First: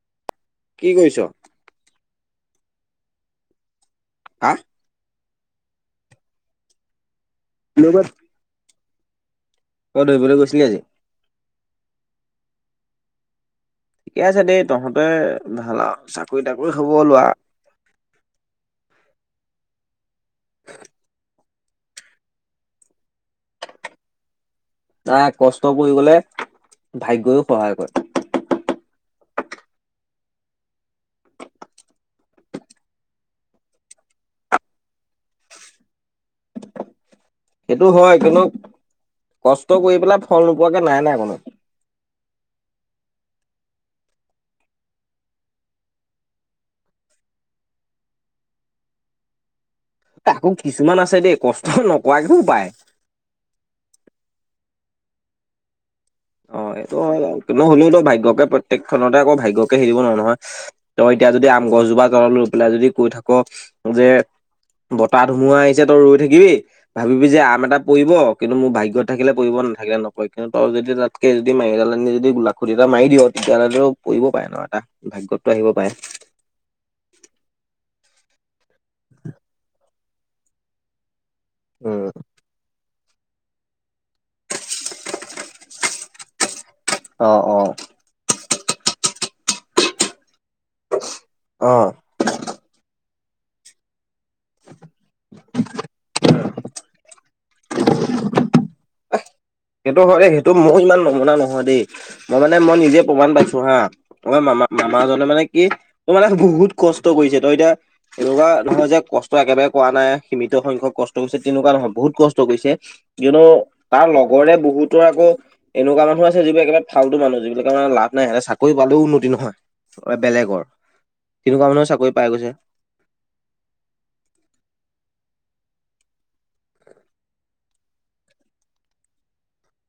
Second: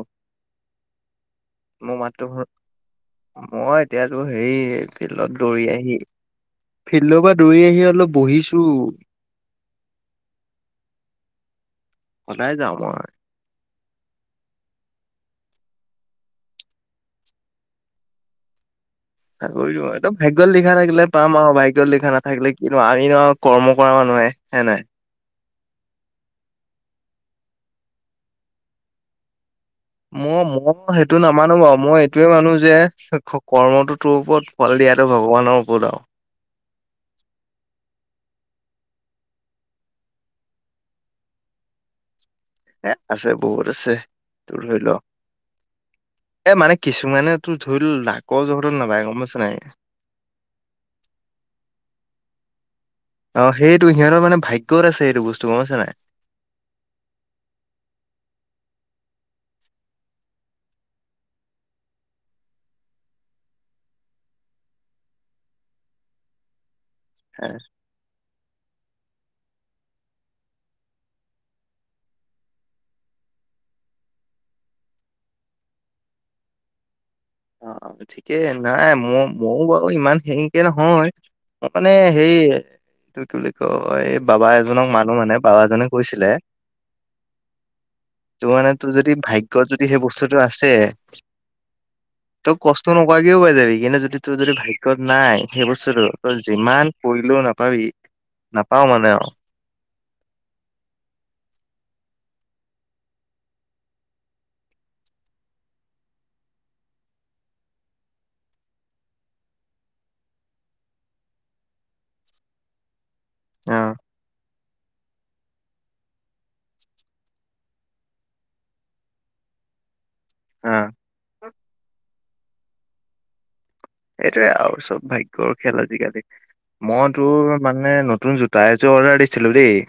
অ', কি কৰিছ? মোৰ মাততো, মই এতিয়াতো হেৰি হা? ফিল্ডত দৌৰি আহি ফিল্ডৰ পৰা দৌৰি আহি তই অলপ বহিছো। তই দৌৰিবলে গৈছিলি আজি? সদায় যাওঁ মই। ঠিকে আছে দেই তহঁতে ভাল আৰু চাকৰি তাকৰি হব আৰু লোৱা। চাকৰি একদম ভাগ্যত লিখা থাকিলে পাম আৰু, ভাগ্যৰ লিখা নাথাকিলে কিনো আমি নো কৰ্ম কৰা মানুহে। হয়, নাই। নাই কষ্ট কৰি গ'লে, ভগ্যয়ো সহায় কৰে। মই-মই সেইটো নামানো বাৰু মই এইটোয়ে মানো যে, কৰ্মটো তোৰ ওপৰত। ফল দিয়াটো ভগৱানৰ ওপৰত আৰু। সেইটো হয় কিন্তু কষ্ট কৰি পেলাই, ফল নোপোৱাকে নাই-নাই কোনো। এ আছে বহুত আছে তোৰ ধৰি ল। এ মানে কিছুমানে তোৰ ধৰি ল লাকৰ জহটো নাপায় গম পাইছ নাই। তাকো কিছুমান আছে দেই, কষ্ট নকৰাকেও পায়। অ, সেইটো সিহঁতৰ মানে ভাগ্যত আছে সেইটো বস্তু, গম পাইছ নে নাই। অ, এইটো হয় বাৰু, নহলেওতো ভাগ্যয়কে প্ৰত্যেকখনতে আকৌ ভাগ্যয়কে হেৰিব নোৱাৰোঁ নহয়। তই এতিয়া যদি আম গছজোপা তলত লৈ পেলাই যদি কৈ থাক যে, বতাহ ধুমুহা আহিছে তই ৰৈ থাকিবি? ভাবিবি যে এ আম এটা পৰিব কিন্তু মোৰ ভাগ্যত থাকিলে পৰিব নাথাকিলে নকয় কিন্তু তই যদি ত তকে যদি মাৰিডালনি যদি লাখুটি এটা মাৰি দিয়, তেতিয়াহলেটো পৰিব পাৰে ন এটা। ভাগ্যতটো আহিব পাৰে। অ, ঠিকেই নাই মই ময়ো বাৰু ইমান হেৰিকে নহয়। মানে উম। সেই এইটো কি বুলি কয় এই বাবা এজনক মানুহ মানে বাবা এজনে কৈছিলে। অ, অ, তোৰ মানে তোৰ যদি ভাগ্যত যদি সেই বস্তুতটো আছে, অ, তই কষ্ট নকৰাকেও পাই যাবি কিন্তু যদি তোৰ যদি ভাগ্যত নাই, সেই বস্তুতটো তই যিমান কৰিলোও নাপাবি নাপাও মানে আৰু। সেইটো হয় দেই সেইটো মোৰ ইমান নমুনা নহয় দেই, মই মানে মই নিজে প্ৰমাণ পাইছো হা। তই মামা-মামাজনে মানে কি তই মানে বহুত কষ্ট কৰিছে তই এতিয়া, এনেকুৱা নহয় যে, কষ্ট একেবাৰে কৰা নাই সীমিত সংখ্যক কষ্ট কৰিছে তেনেকুৱা নহয়, বহুত কষ্ট কৰিছে। কিয়নো অ', তাৰ লগৰে বহুতো আকৌ এনেকুৱা মানুহ আছে যিবিলাক একেবাৰে ফাল্টু মানুহ যিবিলাক মানে লাভ নাই চাকৰি পালেও উন্নতি নহয়। বেলেগৰ, অ', তেনেকুৱা মানুহ চাকৰি পাই গৈছে। সেইটোৱে আৰু চব ভাগ্যৰ খেল আজিকালি। মই তোৰ মানে নতুন জোতা এযোৰ অৰ্ডাৰ দিছিলো দেই,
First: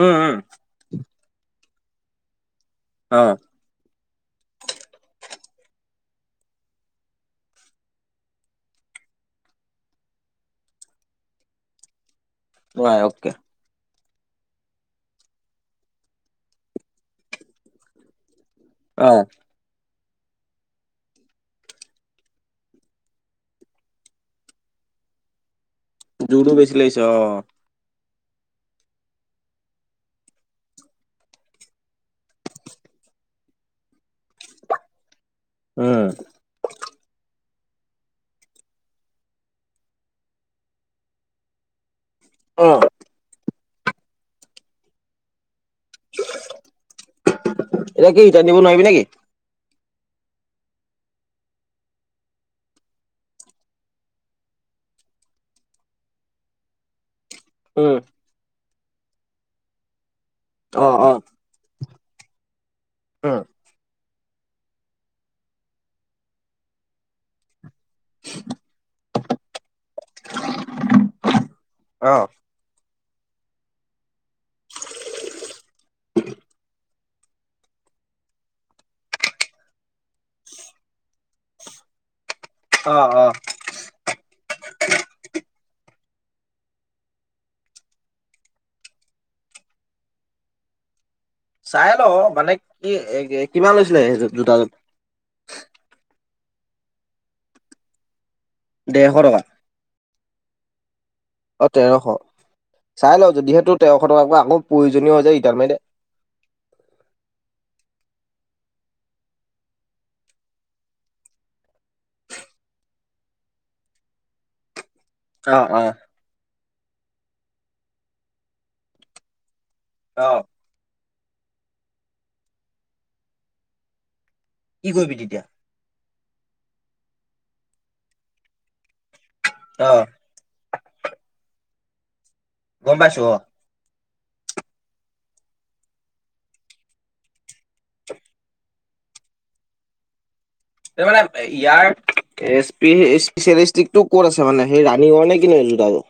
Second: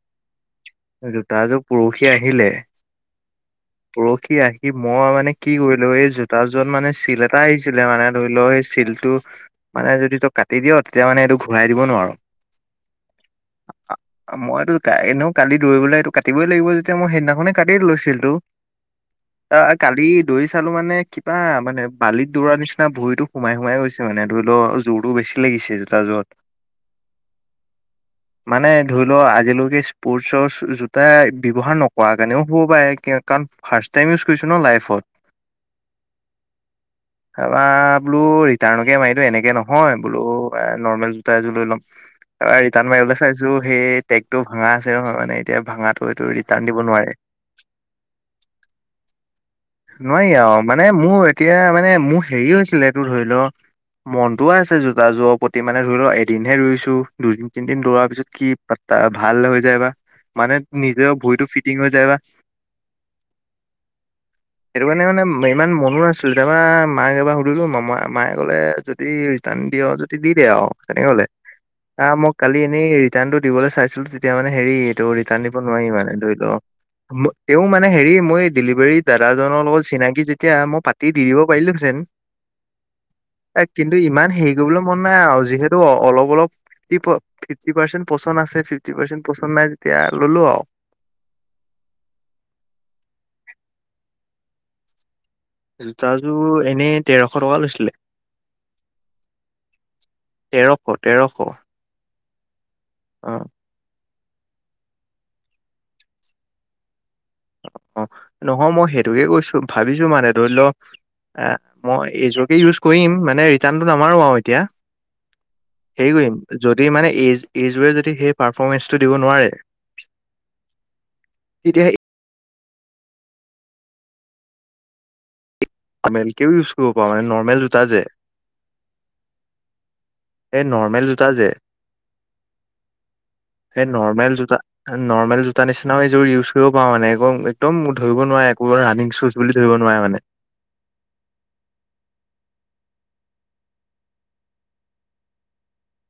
উম, উম, জোতা যুৰ পাৰখি আহিলে। অ, পৰখি আহি মই মানে কি কৰিলো, এই জোতা যোত মানে চিল এটা আহিছিলে মানে ধৰি লৈ চিলটো মানে যদি তোক কাটি দিয় তেতিয়া মানে এইটো ঘূৰাই দিব নোৱাৰো। নোৱাৰ অকে। [unintelligible] মইতো এনেও কালি দৌৰিবলৈ এইটো কাটিবই লাগিব যেতিয়া মই সেইদিনাখনে কাটি দিলোঁ চিলটো। অহ, অ, কালি দৌৰি চালো মানে কিবা মানে বালিত দৌৰাৰ নিচিনা ভৰিত, এইটো সোমাই সোমাই গৈছে মানে ধৰি ল' জোৰটো বেছি লাগিছে। জোতাযোৰত। জোৰটো বেছি লাগিছে অ'। [inaudible] মানে ধৰি ল আজিলৈকে স্পৰ্টছৰ জোতা ব্যৱহাৰ নকৰা কাৰণেও হ'ব পাৰে, কাৰণ ফাৰ্ষ্ট টাইম ইউজ কৰিছোঁ ন' লাইফত। উম। তাপা বোলো ৰিটাৰ্ণকে মাৰি দিওঁ এনেকে নহয় বোলো এ নৰ্মেল জোতা এযোৰ লৈ ল'ম তাপা অ ৰিটাৰ্ণ মাৰিবলৈ চাইছো সেই টেগতটো ভাঙা আছে নহয় মানে এতিয়া ভাঙাটো এইটো ৰিটাৰ্ণ দিব নোৱাৰে এতিয়া কি ৰিটাৰ্ণ দিব নোৱাৰিবি নেকি। নোৱাৰি আৰু মানে মোৰ এতিয়া মানে মোৰ হেৰি হৈছিলে তোৰ ধৰি ল' মনটোও আছে জোতাজোৰৰ প্ৰতি মানে ধৰি ল' এদিনহে ৰুইছো দুদিন তিনিদিন উম দৌৰা পিছত কি প ভাল হৈ যায় বা, মানে অ নিজৰ অ ভৰিতটো ফিটিং হৈ যায় বা অ'। সেইটো কাৰণে মানে ইমান মনো নাছিলে, তাপা মাক এবাৰ সুধিলো মামা মায়ে ক'লে যদি ৰিটাৰ্ণ দিয় যদি দি দে আৰু তেনেকে ক'লে আহ অ'। মোক কালি এনেই ৰিটাৰ্ণটো দিবলৈ চাইছিলো তেতিয়া মানে হেৰি এইটো ৰিটাৰ্ণ দিব নোৱাৰি মানে ধৰি ল' তেওঁ মানে হেৰি মই ডেলিভাৰীত দাদাজনৰ লগত চিনাকি যেতিয়া মই পাতি দি দিব পাৰিলো হেঁতেন। অ', অ'। কিন্তু ইমান হেৰি কৰিবলৈ মন নাই আৰু যিহেতু অলপ অলপ প ফিফটি পাৰ্চেণ্ট পচন্দ আছে ফিফটি পাৰ্চেণ্ট পচন্দ নাই তেতিয়া ল'লো আৰু চাই ল', মানে কি কিমান লৈছিলে সেইযোৰ জোতাযোৰ? জোতাযোৰ এনেই তেৰশ টকা লৈছিলে। ডেৰশ টকা তেৰশ তেৰশ। অ', তেৰশ, চাই ল অ যদিহে তোৰ তেৰশ টকাক আকৌ প্ৰয়োজনীয় হৈ যায় ৰিটাৰ্ণ মাৰে অ', নহয় মই সেইটোকে কৈছো ভাবিছো মানে ধৰি ল' এ মই এইযোৰকে ইউজ কৰিম মানে ৰিটাৰ্ণটো নামাৰো আৰু এতিয়া। অ', অ'। হেৰি কৰিম যদি মানে এই এইযোৰে যদি সেই পাৰফমেঞ্চটো দিব নোৱাৰে অ'। তেতিয়া কি কৰিবি তেতিয়া? আমি [unintelligible] একেও ইউজ কৰিব পাৰো মানে নৰ্মেল জোতা যে অ'। এই নৰ্মেল জোতা যে গম পাইছো অ'। সেই নৰ্মেল জোতা নৰ্মেল জোতা নিচিনাও এযোৰ ইউজ কৰিব পাৰো মানে এক একদম ধৰিব নোৱাৰে একো ৰানিং চোজ বুলি ধৰিব নোৱাৰে মানে। মানে ইয়াৰ স্পেচিয়েলিষ্টিকটো ক'ত আছে মানে? সেই ৰাণীঙৰ নে কি জোতাযোৰ।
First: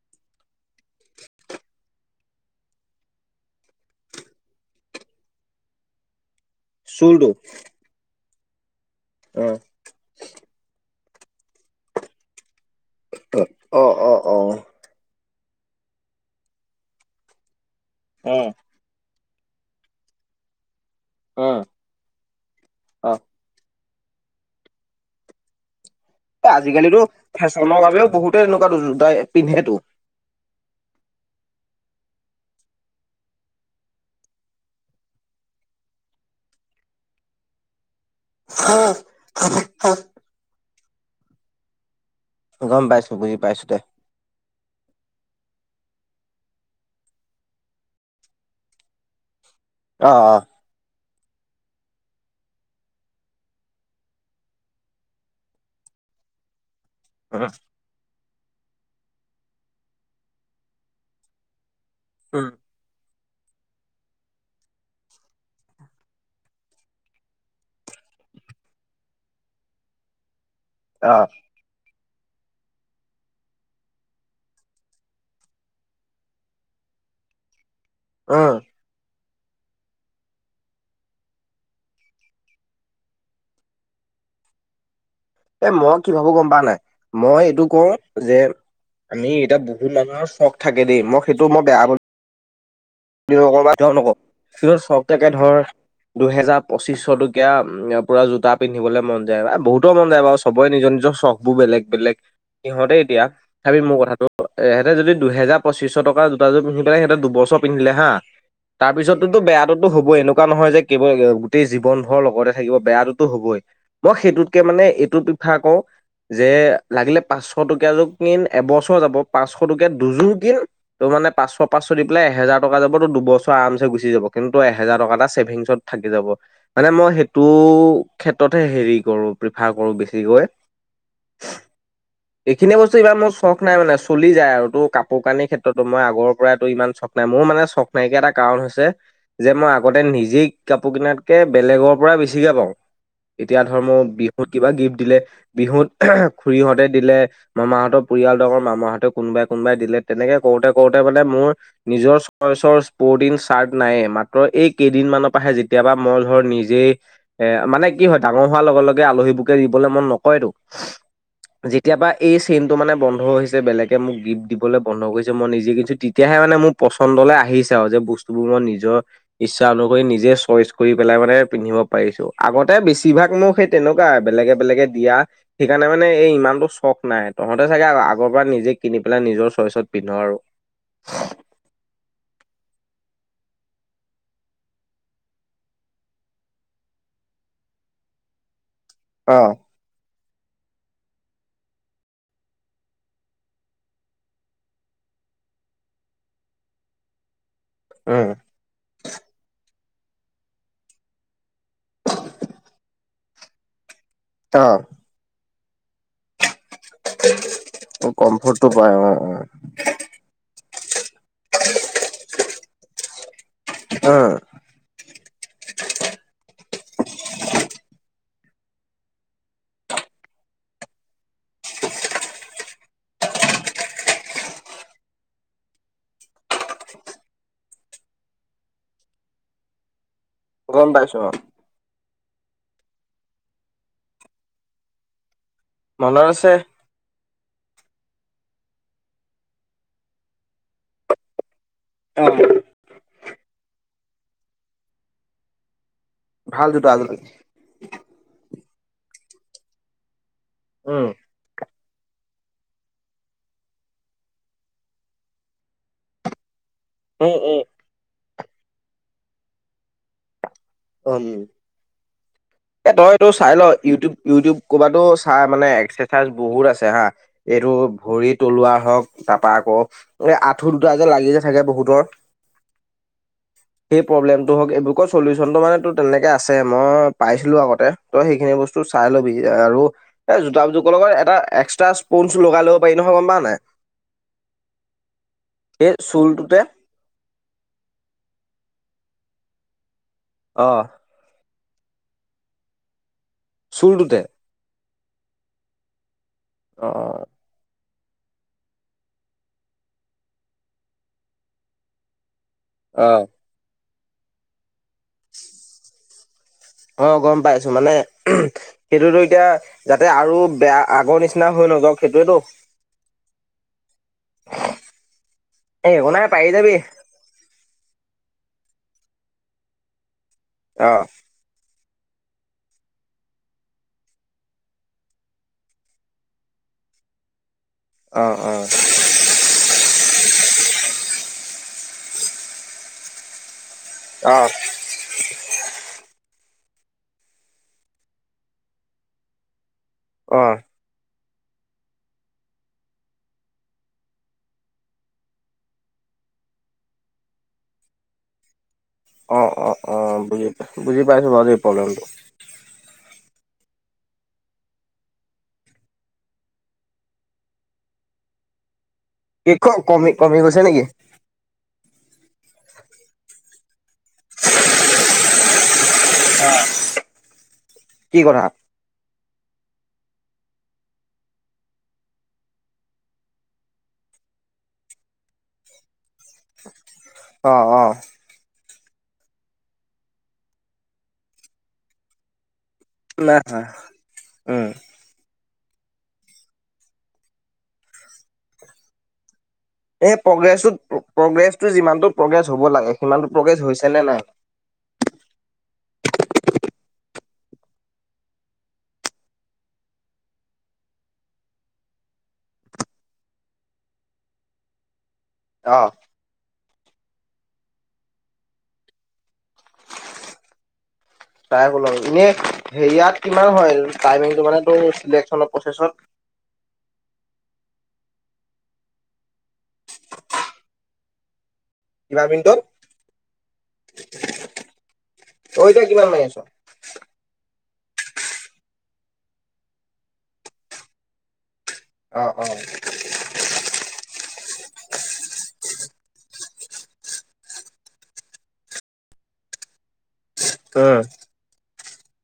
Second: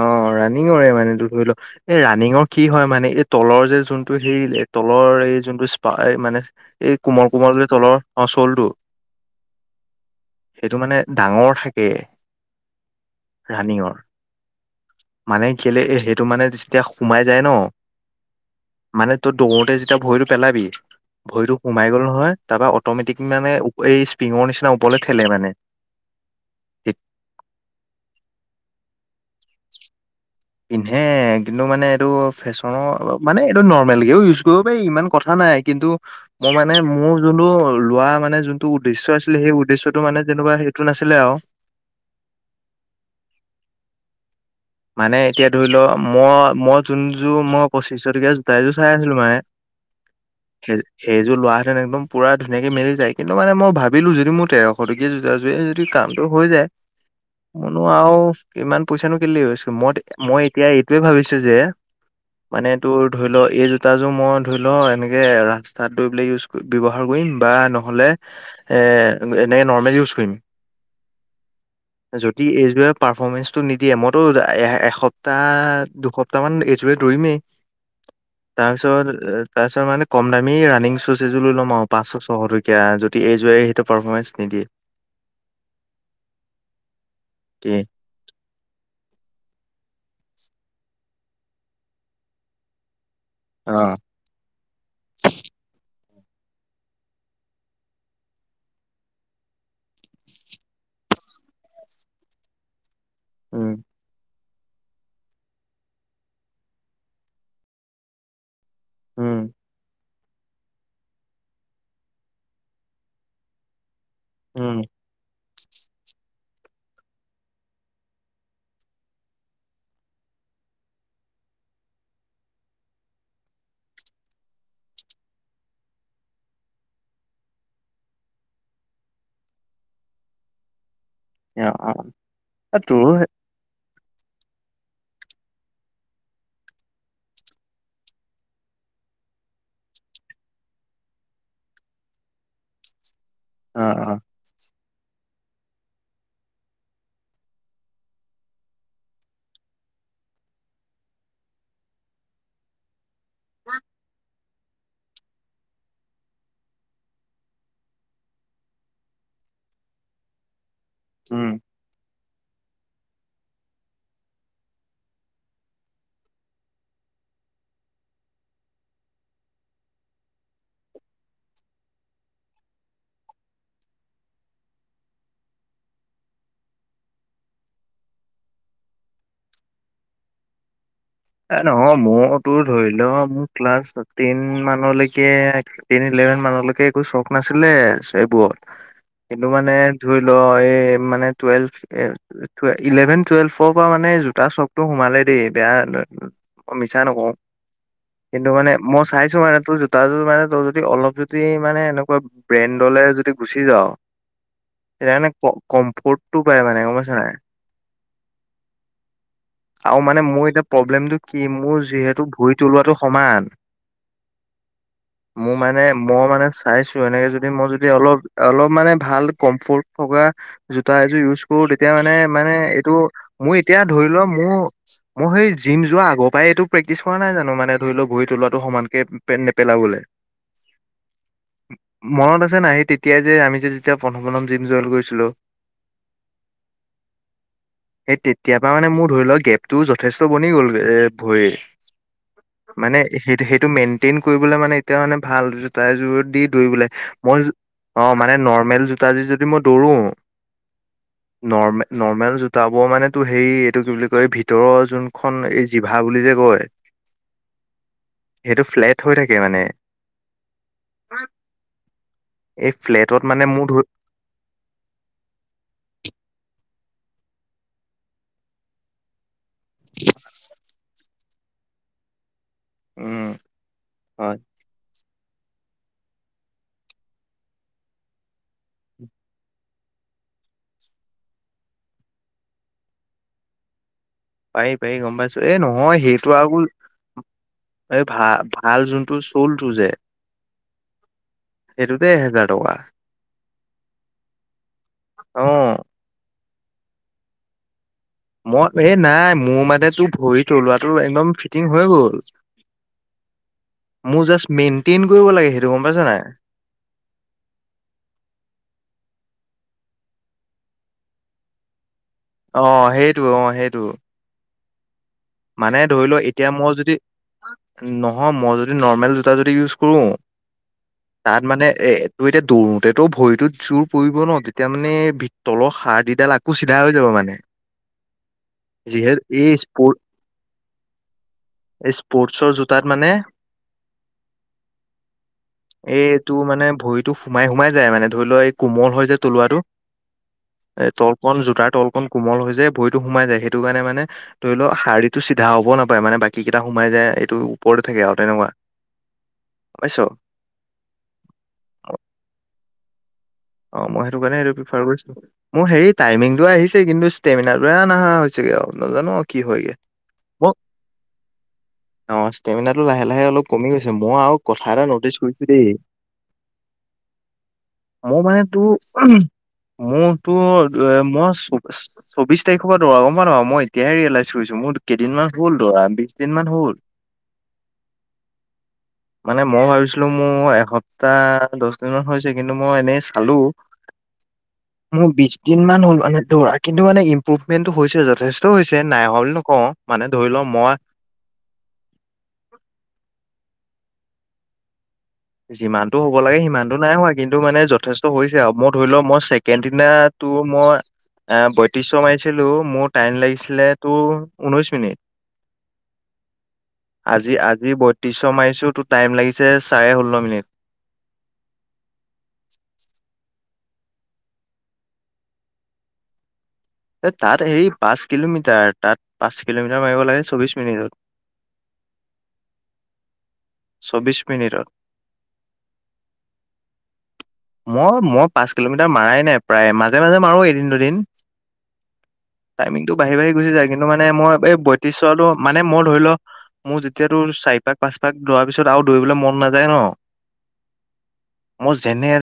অ', ৰাণিঙৰে মানে ধৰি ল' এই ৰাণিঙৰ কি হয় মানে এই তলৰ যে যোনটো হেৰি তলৰ এই যোনটো স্পা মানে এই চুৰটো কোমল কোমল বুলি তলৰ অ', চলটো উম। সেইটো মানে ডাঙৰ থাকে। অ', ৰানিঙৰ অ', অ'। মানে কেলে এই সেইটো মানে যেতিয়া সোমাই যায় ন' অ'। মানে তই দৌৰোতে যেতিয়া ভৰিটো পেলাবি ভৰিটো উম, সো সোমাই গ'ল নহয় তাৰপৰা অ', অট'মেটিক মানে এই স্প্ৰিঙৰ নিচিনা ওপৰলে ঠেলে মানে। আজিকালিতো ফেশ্বনৰ বাবেও বহুতে এনেকুৱা জোতা পিন্ধেটো। পিন্ধে কিন্তু মানে এইটো ফেশ্বনৰ অলপ মানে এইটো নৰ্মেলকেও ইউজ কৰিব পাৰি ইমান কথা নাই। কিন্তু মই মানে মোৰ যোনটো লোৱা মানে মানে যোনটো উদেশ্য আছিলে সেই উদেশ্যটো মানে তেনেকুৱা সেইটো নাছিলে আৰু। গম পাইছো বুজি পাইছো দে। মানে এতিয়া ধৰি ল মই মই যোনযোৰ মই পঁচিছশ টকীয়া জোতা এযোৰ চাই আছিলো মানে অ অ। সেই সেইযোৰ লোৱাহেতেন একদম পোৰা ধুনীয়াকে মেলি যায় কিন্তু মানে মই ভাবিলো যিহেতু মোৰ তেৰ শ টকীয়া জোতাযোৰেই যদি কামটো হৈ যায় [unintelligible] নো আও ইমান পইচানো কেলে ৱেষ্ট কৰো মই মই এতিয়া এইটোয়ে ভাবিছো যে উম। মানে তোৰ ধৰি ল এই জোতাযোৰ মই ধৰি ল এনেকে ৰাস্তাত দৌৰিবলে ইউজ কৰিম বা ব্যৱহাৰ কৰিম বা নহ'লে এনেকে নৰ্মেল ইউজ কৰিম। অ। যদি এইযোৰে পাৰফৰ্মেঞ্চটো নিদিয়ে মই তোৰ এ এসপ্তাহ, দুসপ্তাহ মান এইযোৰে দৌৰিমেই। অ। তাৰপিছত তাৰপিছত মানে কম দামী ৰানিং চোজ এযোৰ লৈ ল'ম আৰু পাঁচশ ছশ টকীয়া যদি এইযোৰে সেইটো পাৰফৰ্মেঞ্চ নিদিয়ে। এ মই কি ভাবো গম পাৱ নাই মই এইটো কি কওঁ যে আমি এতিয়া বহুত মানুহৰ চখ থাকে দেই মই সেইটো মই বেয়া বুলি বুলি অ নকওঁ [unintelligible] কিন্তু চখ থাকে ধৰ দুহেজাৰ, পঁচিশ টকীয়া পোৰা জোতা পিন্ধিবলে মন যায় বহুতৰ মন যায় বাৰু চবৰে নিজৰ নিজৰ চখ বোৰ বেলেগ বেলেগ সিহঁতে এতিয়া উম চাবি মোৰ কথাটো এহেতে যদি দুহেজাৰ পঁচিশ টকা জোতাযোৰ পিন্ধি পেলাই সিহঁতে দুবছৰ পিন্ধিলে হা। তাৰপিছত তুটো উম বেয়াটোতো হ'বয়ে এনেকুৱা নহয় যে কেৱল গোটেই জীৱন ভৰ লগতে থাকিব বেয়া টো হ'বই মই সেইটোতকে উম মানে এইটো প্ৰিফাৰ কৰো যে লাগিলে পাঁচশ টকীয়াযোৰ কিন এবছৰ যাব, পাঁচশ টকীয়া দুযোৰ কিন তোৰ মানে পাঁচশ, পাঁচশ দি পেলাই এহেজাৰ টকা যাব তোৰ দুবছৰ আৰামচে গুচি যাব কিন্তু এহেজাৰ টকা এটা ছেভিংছত থাকি যাব। মানে মই সেইটো ক্ষেত্ৰতহে হেৰি কৰো প্ৰিফাৰ কৰো বেছিকৈ। অ এইখিনি অ বস্তু ইমান তোৰ মোৰ চখ নাই মানে চলি যায় আৰু তোৰ কাপোৰ-কানিৰ ক্ষেত্ৰতো মই আগৰ পৰাই তোৰ ইমান চখ নাই মোৰ মানে চখ নাইকিয়া এটা কাৰণ হৈছে যে মই আগতে নিজেই কাপোৰ কিনাতকে বেলেগৰ পৰা বেছিকে পাওঁ। এতিয়া অ ধৰ মোক অ বিহুত কিবা গিফ্ট দিলে বিহুত খুৰীহঁতে দিলে, মামাহঁতৰ পৰিয়ালটো আমাৰ মামাহঁতৰ কোনোবাই কোনোবাই দিলে তেনেকে কৰোতে কৰোতে মানে মোৰ নিজৰ চইচৰ স্প'ৰ্টিং, চাৰ্ট নাইয়ে মাত্ৰ মাত্ৰ এই কেইদিনমানৰ পৰাহে যেতিয়াপা মই ধৰ নিজেই এ মানে কি হয় ডাঙৰ হোৱাৰ লগে লগে আলহী বোৰকে দিবলে মন নকৰেটো উম যেতিয়াৰ পা এই চেইনটো মানে বন্ধ হৈছে বেলেগে মোক গিফ্ট দিবলৈ বন্ধ কৰিছে মই নিজে কিনছো তেতিয়াহে মানে মোৰ পচন্দলে আহিছে আও যে বস্তুবোৰ মই নিজৰ ইচ্ছা অনুসৰি নিজে চইচ কৰি পেলাই মানে পিন্ধিব পাৰিছো, আগতে বেছিভাগ মোক সেই তেনেকুৱাই বেলেগে বেলেগে দিয়া সেইকাৰণে মানে এই ইমানটো চখ নাই তহঁতে চাগে আগৰ পৰাই নিজে কিনি পেলাই নিজৰ চইচত পিন্ধ আৰু। [unintelligible] এ, নহয়। মইয়োতো ধৰি ল', মোৰ ক্লাছ টেন মানলৈকে টেন-ইলেভেন মানলৈকে, একো চখ নাছিলে, এইবোৰত। অ কিন্তু মানে, ধুৰি ল, এই মানে, টুৱেলভ ইলেভেন-টুৱেল্ভৰ পৰা মানে, জোতা চখটো সোমালে দেই, বেয়া! উম! মই মিছা নকওঁ। উম কিন্তু মানে, মই চাইছোঁ মানে, তো তাৰ যোৰ মানে, তোৰ যদি, অলপ যদি মানে, এনেকুৱা ব্ৰেণ্ডলে যদি, গুচি যাওঁ! [unintelligible] [unintelligible] কমফৰ্ট। তো পৰাই মানে, গম পাইছ নাই? অ কমফৰ্টটো পায় অ অ আৰু মানে, মোৰ এতিয়া, প্ৰব্লেমটো কি? মোৰ যিহেতু, ভৰি তলোৱাটো সমান। অ'! [unintelligible] মোৰ মানে, মই মানে চাইছোঁ! এনেকে যদি, মই যদি অলপ, অলপ মানে, ভাল কমফৰ্ট থকা জোতা এযোৰ ইউজ কৰোঁ। তেতিয়া মানে, মানে এইটো, মই এতিয়া ধৰি লোৱা, মোৰ মই, সেই জিম যোৱা আগৰ পৰাই, এইটো প্ৰেক্টিচ কৰা নাই জানোঁ? মানে ধৰি লওঁ, ভৰি তলোৱাটো সমানকে নেপেলাবলে। গম পাইছোঁ, অ'! মনত আছে নাই? সেই তেতিয়াই যে, আমি যে যেতিয়া, প্ৰথম, প্ৰথম জিম জইন কৰিছিলোঁ! মনত আছে। সেই, তেতিয়াৰ পৰা মানে, মোৰ ধৰি লওঁক, গেপটোও যথে তো বনি গ'ল এ, ভৰি। অ'! মানে, সেই সেইটো, মেইনটেইন কৰিবলৈ মানে, এতিয়া মানে, ভাল জোতা এযোৰ দি ভাল জোতা দৌৰিবলে। আজিকালি মই, [unintelligible] অ'! মানে, নৰ্মেল জোতা যদি, মই দৌৰো! উম! নৰ্মে, নৰ্মেল জোতাবোৰ মানে, তোৰ হেৰি, এইটো কি বুলি কয়! এই ভিতৰৰ যোন এইখন, এই জিভা বুলি যে, কয়! অ' অ'! সেইটো, ফ্লেট হৈ থাকে, মানে। উম! এই [unintelligible] ফ্লেটত এইটো মানে চাই মোৰ ল'? ধ ইউটিউব ইউটিউব, ক'ৰবাতো চাই মানে, এক্সাৰচাইজ বহুত আছে, হা। এইটো, ভৰি তলোৱাৰ হওঁক। তাৰপৰা আকৌ, এ, আঁঠু দুটা যে, লাগি যে থাকে, বহুতৰ। উম সেই, হয় প্ৰব্লেমটো হওঁক, এইবোৰ [unintelligible] চলিউচন চলিউচনটো মানে, তোৰ তেনেকে আছে। মই পাইছিলোঁ, আগতে। ত' সেইখিনি বস্তু, চাই ল'বি আৰু? এ, জোতা জোখৰ লগত, এটা এক্সট্ৰা স্পঞ্জ লগাই ল'ব পাৰি, নহয়! গম পাওঁ নাই? পাৰি, পাৰি, গম পাইছোঁ। এ সেই নহয়, সেইটো চুলটোতে আকৌ এই ভাল, ভাল যোনটো চ'লটো যে। অ'! সেইটোতে, এহেজাৰ টকা। চ'লটোতে? অ'! অ'! মই, এই নাই। মোৰ মানে, তোৰ ভৰি তলোৱাটো, একদম ফিটিং হৈ গ'ল। অ'! মোৰ জাষ্ট, মেইনটেইন কৰিব লাগে। সেইটো, গম পাইছ নাই? অ'! গম পাইছোঁ। মানে, [unintelligible] সেইটোতো এতিয়া, যাতে আৰু বেয়া, আগৰ নিচিনা হৈ নযওঁক! সেইটোৱেতো। অ'! সেইটো, অ'! সেইটো। [unintelligible] মানে ধৰি একো লও নাই পাৰি এতিয়া যাবি মই যদি নহয়, মই যদি নৰ্মেল জোতা যদি ইউজ কৰো অ'। তাত মানে, এ তোৰ এতিয়া দৌৰোতে তো ভৰিটোত জোৰ পৰিব ন' তেতিয়া মানে তলৰ হাৰ দিডাল আকৌ চিধা হৈ যাব মানে। অ', অ'। [unintelligible] এই স্পৰ্টচৰ জোতাত মানে অ'। এই এইটো মানে ভৰিতো সোমাই সোমাই যায় মানে, ধৰি লোৱা এই কোমল হয় যে তলুৱাটো। অ'। এ তলকন জোতাৰ তলকন কোমল হৈ যায় ভৰিতো সোমাই যায়, সেইটো কাৰণে মানে ধৰি লও হাৰ্ডিতো চিধা হ'ব নাপায়, মানে বাকীকেইটা সোমাই যায়। এইটো ওপৰতে থাকে, আৰু তেনেকুৱা। অ', অ', পাইছ অ'। বুজি পাই, বুজি পাইছো বাৰু প্ৰব্লেমটো। অ', মই সেইটো কাৰণে এই প্ৰিফাৰ কৰিছো। মোৰ হেৰি টাইমিংটো আহিছে, কিন্তু ষ্টেমিনাটোহে নাহা হৈছেগে আৰু নাজানো কি হয় ক গে, কমি কমি মোক গৈছে নেকি অ', ষ্টেমিনাৰটো লাহে লাহে অলপ কমি গৈছে, মই আৰু কথা এটা নটিছ কৰিছো দেই। অ'। মোৰ মান টোৰ, মোৰতো মই চৌবিশ তাৰিখৰ পৰা দৌৰা, গম [unintelligible] না মই এতিয়াহে ৰিয়েলাইজ কৰিছো, মোৰ কেইদিনমান হ'ল দৌৰা বিশ দিনমান হল অ', অ'। মানে মই ভাবিছিলো মোৰ এসপ্তাহ, দশ দিনমান হৈছে কিন্তু মই এনে চালো। নাই হোৱা উম। মোৰ বিশ দিন মান হ'ল মানে দৌৰা, কিন্তু মানে ইম্প্ৰুভমেন্টটো হৈছে। যথেষ্ট হৈছে, নাই হোৱা বুলি নকওঁ। মানে এই ধৰি লও মই প্ৰগ্ৰেছটো, প্ৰগ্ৰেছটো যিমানটো প্ৰগ্ৰেছ হ'ব লাগে সিমানটো প্ৰগ্ৰেছ হৈছে নে নাই? যিমানটো হ'ব লাগে সিমানটো নাই হোৱা, কিন্তু মানে যথেষ্ট হৈছে আৰু। মই ধৰি লোৱা, মই ছেকেণ্ড দিনা তো মই এ বত্ৰিশ' মাৰিছিলো, মোৰ টাইম লাগিছিলে তোৰ ঊনৈশ মিনিট। অহ। আজি আজি বত্ৰিশ' মাৰিছো, তো টাইম লাগিছে চাৰে ষোল্ল মিনিট। [inaudible] চাৰে ষোল্ল মিনিট, এনে হেৰিয়াত কিমান হয় টাইমিংটো মানে তোৰ চিলেক্টচনৰ প্ৰচেছত? এ তাত হেৰি পাঁচ কিলোমিটাৰ, তাত পাঁচ কিলোমিটাৰ মাৰিব লাগে চৌবিশ মিনিটত। কিমান মিনিটত? চব্বিশ মিনিটত। তই এতিয়া কিমান মাৰি আছ'? মই মই পাঁচ কিলোমিটাৰ মাৰাই নাই প্ৰায়, মাজে মাজে মাৰো এদিন দুদিন। অ', অ'। টো বাঢ়ি বাঢ়ি গুচি যায়, কিন্তু মানে মই এই বত্ৰিশতো মানে মই ধৰি ল মোৰ যেতিয়া তোৰ চাৰি পাক, পাঁচপাক দৌৱাৰ পিছত আৰু দৌৰিবলৈ মন নাযায় নহ। উম। মোৰ যেনে